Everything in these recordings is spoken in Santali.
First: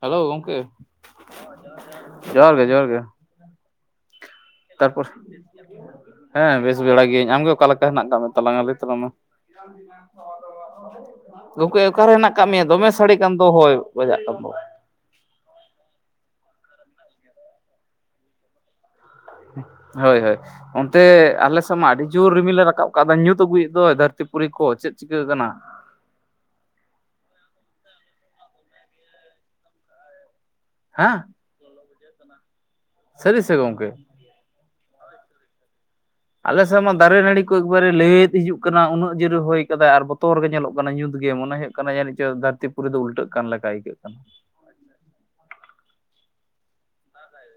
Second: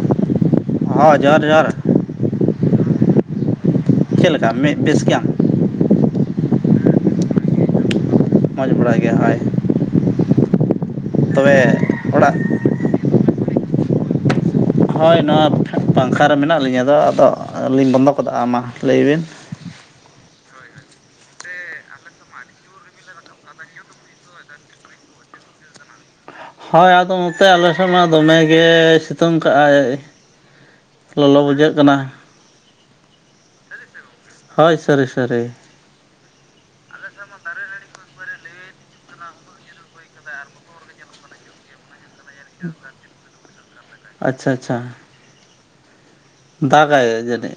ᱦᱮᱞᱳ ᱜᱚᱢᱠᱮ ᱦᱚᱭ ᱡᱚᱦᱟᱨ ᱡᱚᱦᱟᱨ ᱡᱚᱦᱟᱨ ᱜᱮ ᱪᱮᱫ ᱞᱮᱠᱟ ᱢᱮ ᱛᱟᱨᱯᱚᱨ ᱦᱮᱸ ᱵᱮᱥ ᱵᱟᱲᱟ ᱜᱤᱭᱟᱹᱧ ᱟᱢᱜᱮ ᱚᱠᱟ ᱞᱮᱠᱟ ᱦᱮᱱᱟᱜ ᱟᱠᱟᱫ ᱢᱮ ᱛᱟᱞᱟᱝᱟ ᱢᱚᱡᱽ ᱞᱟᱹᱭ ᱵᱟᱲᱟ ᱛᱟᱞᱟᱝ ᱢᱟ ᱜᱮ ᱦᱳᱭ ᱛᱚᱵᱮ ᱜᱚᱢᱠᱮ ᱚᱠᱟᱨᱮ ᱦᱮᱱᱟᱜ ᱚᱲᱟᱜ ᱟᱠᱟᱜ ᱢᱮᱭᱟ ᱫᱚᱢᱮ ᱥᱟᱰᱮ ᱠᱟᱱᱫᱚ ᱦᱚᱭ ᱵᱟᱡᱟᱜ ᱠᱟᱱ ᱫᱚ ᱦᱳᱭ ᱱᱚᱣᱟ ᱯᱟᱝᱠᱷᱟ ᱨᱮ ᱢᱮᱱᱟᱜ ᱞᱤᱧᱟᱹ ᱟᱫᱚ ᱟᱫᱚ ᱟᱹᱞᱤᱧ ᱵᱚᱱᱫᱚ ᱠᱟᱫᱟ ᱢᱟ ᱞᱟᱹᱭ ᱵᱤᱱ ᱦᱳᱭ ᱦᱳᱭ ᱚᱱᱛᱮ ᱟᱞᱮ ᱥᱮᱫ ᱢᱟ ᱟᱹᱰᱤ ᱡᱳᱨ ᱨᱤᱢᱤᱞ ᱞᱮ ᱨᱟᱠᱟᱵ ᱟᱠᱟᱜᱫᱟ ᱧᱩᱛ ᱟᱹᱜᱩᱭᱮᱫ ᱫᱚ ᱫᱷᱟᱹᱨᱛᱤᱯᱩᱨᱤ ᱠᱚ ᱪᱮᱫ ᱪᱤᱠᱟᱹᱜ ᱠᱟᱱᱟ ᱦᱳᱭ ᱟᱫᱚ ᱱᱚᱛᱮ ᱟᱞᱮᱥᱮᱫ ᱢᱟ ᱫᱚᱢᱮᱜᱮ ᱥᱤᱛᱩᱝ ᱠᱟᱜ-ᱟᱭ ᱦᱮᱸ ᱞᱚᱞᱚ ᱵᱩᱡᱷᱟᱹᱜ ᱠᱟᱱᱟ ᱥᱟᱹᱨᱤ ᱥᱮ ᱜᱚᱢᱠᱮ ᱦᱳᱭ ᱥᱟᱨᱤ ᱥᱟᱨᱤ ᱟᱞᱮᱥᱮᱫ ᱢᱟ ᱫᱟᱨᱮ ᱱᱟᱹᱲᱤ ᱠᱚ ᱮᱠᱵᱟᱨᱮ ᱞᱟᱹᱭᱮᱫ ᱦᱤᱡᱩᱜ ᱠᱟᱱᱟ ᱩᱱᱟᱹᱜ ᱡᱳᱨ-ᱮ ᱦᱚᱭ ᱟᱠᱟᱫᱟᱭ ᱟᱨ ᱵᱚᱛᱚᱨ ᱜᱮ ᱧᱮᱞᱚᱜ ᱠᱟᱱᱟ ᱢᱟᱱᱮ ᱧᱩᱛ ᱜᱮ ᱢᱚᱱᱮ ᱦᱩᱭᱩᱜ ᱠᱟᱱᱟ ᱡᱟᱱᱤᱡ ᱪᱚ ᱫᱷᱟᱹᱨᱛᱤᱯᱩᱨᱤ ᱫᱚ ᱩᱞᱴᱟᱹᱜ ᱠᱟᱱ ᱞᱮᱠᱟ ᱟᱹᱭᱠᱟᱹᱜ ᱠᱟᱱᱟ ᱾ ᱪᱷᱟ ᱪᱷᱟ ᱫᱟᱜᱟᱭ ᱡᱟᱱᱤᱡ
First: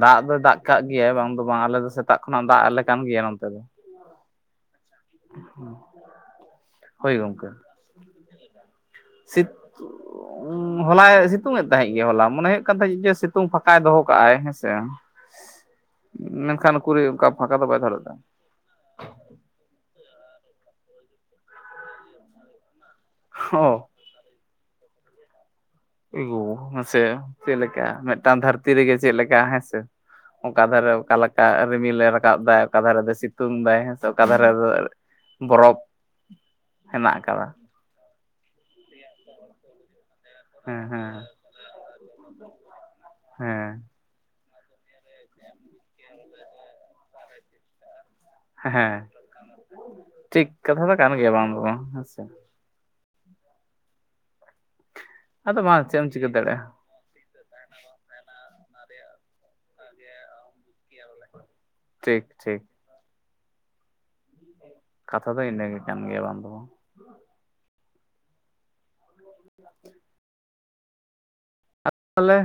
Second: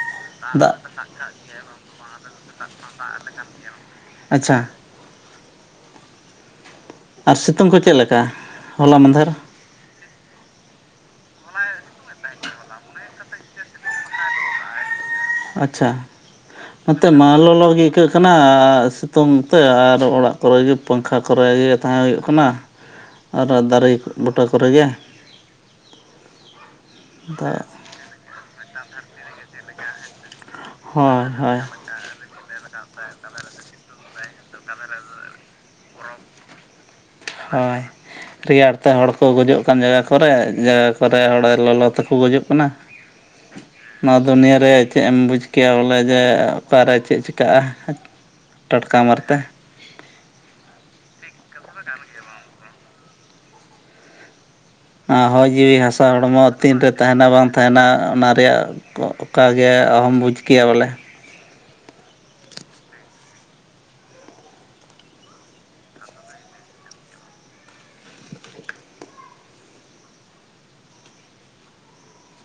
ᱫᱟᱜ ᱫᱚᱭ ᱫᱟᱜ ᱠᱟᱜ ᱜᱮᱭᱟᱭ ᱵᱟᱝ ᱫᱚ ᱵᱟᱝ ᱟᱞᱮ ᱫᱚ ᱥᱮᱛᱟᱜ ᱠᱷᱚᱱᱟᱜ ᱫᱟᱜ ᱟᱞᱮ ᱠᱟᱱ ᱜᱮᱭᱟ ᱱᱚᱛᱮ ᱫᱚ ᱟᱪᱪᱷᱟ ᱦᱳᱭ ᱟᱨ ᱜᱚᱢᱠᱮ ᱥᱤᱛᱩᱝ ᱠᱚ ᱪᱮᱫ ᱞᱮᱠᱟ ᱦᱚᱞᱟ ᱢᱟᱫᱷᱮᱨ ᱥᱤ ᱦᱚᱞᱟᱭ ᱥᱤᱛᱩᱝ ᱮᱫ ᱛᱟᱦᱮᱸᱫ ᱜᱮ ᱦᱚᱞᱟ ᱢᱚᱱᱮ ᱦᱩᱭᱩᱜ ᱠᱟᱱ ᱛᱟᱦᱮᱸᱫ ᱡᱮ ᱥᱤᱛᱩᱝ ᱯᱷᱟᱸᱠᱟᱭ ᱫᱚᱦᱚ ᱠᱟᱜ-ᱟᱭ ᱦᱮᱸᱥᱮ ᱟᱪᱪᱷᱟ ᱢᱮᱱᱠᱷᱟᱱ ᱱᱚᱛᱮ ᱩᱠᱩᱨᱤᱡ ᱢᱟ ᱚᱱᱠᱟ ᱯᱷᱟᱸᱠᱟ ᱫᱚ ᱞᱚᱞᱚ ᱵᱟᱭ ᱜᱮ ᱫᱚᱦᱚ ᱟᱹᱭᱠᱟᱹᱜ ᱞᱮᱫᱟ ᱠᱟᱱᱟ ᱥᱤᱛᱩᱝ ᱛᱮ ᱟᱨ ᱚᱲᱟᱜ ᱠᱚᱨᱮᱜᱮ ᱯᱟᱝᱠᱷᱟ ᱠᱚᱨᱮᱜᱮ ᱛᱟᱦᱮᱸ ᱦᱩᱭᱩᱜ ᱠᱟᱱᱟ ᱟᱨ ᱚ ᱫᱟᱨᱮ ᱵᱩᱴᱟᱹ ᱠᱚᱨᱮᱜᱮ ᱟᱹᱜᱩ ᱢᱟᱥᱮ ᱪᱮᱫᱞᱮᱠᱟ ᱢᱤᱫᱴᱟᱝ ᱫᱷᱟᱹᱨᱛᱤ ᱨᱮᱜᱮ ᱪᱮᱫᱞᱮᱠᱟ ᱦᱮᱸᱥᱮ ᱚᱠᱟᱫᱷᱟᱨᱮ ᱦᱳᱭ ᱚᱠᱟᱞᱮᱠᱟ ᱦᱳᱭ ᱨᱤᱢᱤᱞ ᱨᱟᱠᱟᱵ ᱫᱟᱭ ᱚᱠᱟ ᱫᱷᱟᱨᱮ ᱫᱚᱭ ᱥᱤᱛᱩᱝ ᱫᱟᱭ ᱦᱮᱸ ᱥᱮ ᱚᱠᱟ ᱫᱷᱟᱨᱮ ᱫᱚ ᱜᱚᱨᱚᱢ ᱦᱮᱱᱟᱜ ᱟᱠᱟᱫᱟ ᱦᱳᱭ ᱨᱮᱭᱟᱲ ᱛᱮ ᱦᱚᱲ ᱠᱚ ᱜᱚᱡᱩᱜ ᱠᱟᱱ ᱡᱟᱭᱜᱟ ᱠᱚᱨᱮ ᱦᱮᱸ ᱡᱟᱭᱜᱟ ᱦᱮᱸ ᱠᱚᱨᱮ ᱦᱚᱲ ᱞᱚᱞᱚ ᱛᱮᱠᱚ ᱜᱚᱡᱩᱜ ᱠᱟᱱᱟ ᱯᱚᱱᱟ ᱦᱮᱸ ᱱᱚᱣᱟ ᱫᱩᱱᱭᱟᱹᱨᱮ ᱪᱮᱫ ᱮᱢ ᱵᱩᱡᱽ ᱠᱮᱭᱟ ᱵᱚᱞᱮ ᱡᱮ ᱚᱠᱟᱨᱮ ᱪᱮᱫ ᱪᱤᱠᱟᱹᱜ-ᱟ ᱦᱮᱸ ᱴᱷᱤᱠ ᱠᱟᱛᱷᱟ ᱫᱚ ᱠᱟᱱ ᱜᱮᱭᱟ ᱵᱟᱝ ᱫᱚ ᱵᱟᱝ ᱦᱮᱸᱥᱮ ᱟᱨ ᱦᱚᱭ ᱟᱫᱚ ᱡᱤᱣᱤ ᱵᱟᱝ ᱪᱮᱫ ᱦᱟᱥᱟ ᱮᱢ ᱪᱤᱠᱟᱹ ᱦᱚᱲᱢᱚ ᱫᱟᱲᱮᱭᱟᱜᱼᱟ ᱛᱤᱱᱨᱮ ᱛᱟᱦᱮᱱᱟ ᱵᱟᱝ ᱛᱟᱦᱮᱱᱟ ᱚᱱᱟ ᱨᱮᱭᱟᱜ ᱚᱠ ᱜᱮ ᱟᱦᱚᱢ ᱵᱩᱡᱽ ᱠᱮᱭᱟ ᱵᱚᱞᱮ ᱴᱷᱤᱠ ᱴᱷᱤᱠ ᱠᱟᱛᱷᱟ ᱫᱚ ᱤᱱᱟᱹᱜ ᱜᱮ ᱠᱟᱱ ᱜᱮᱭᱟ ᱵᱟᱝ ᱫᱚ [inaudible] ᱛᱟᱦᱚᱞᱮ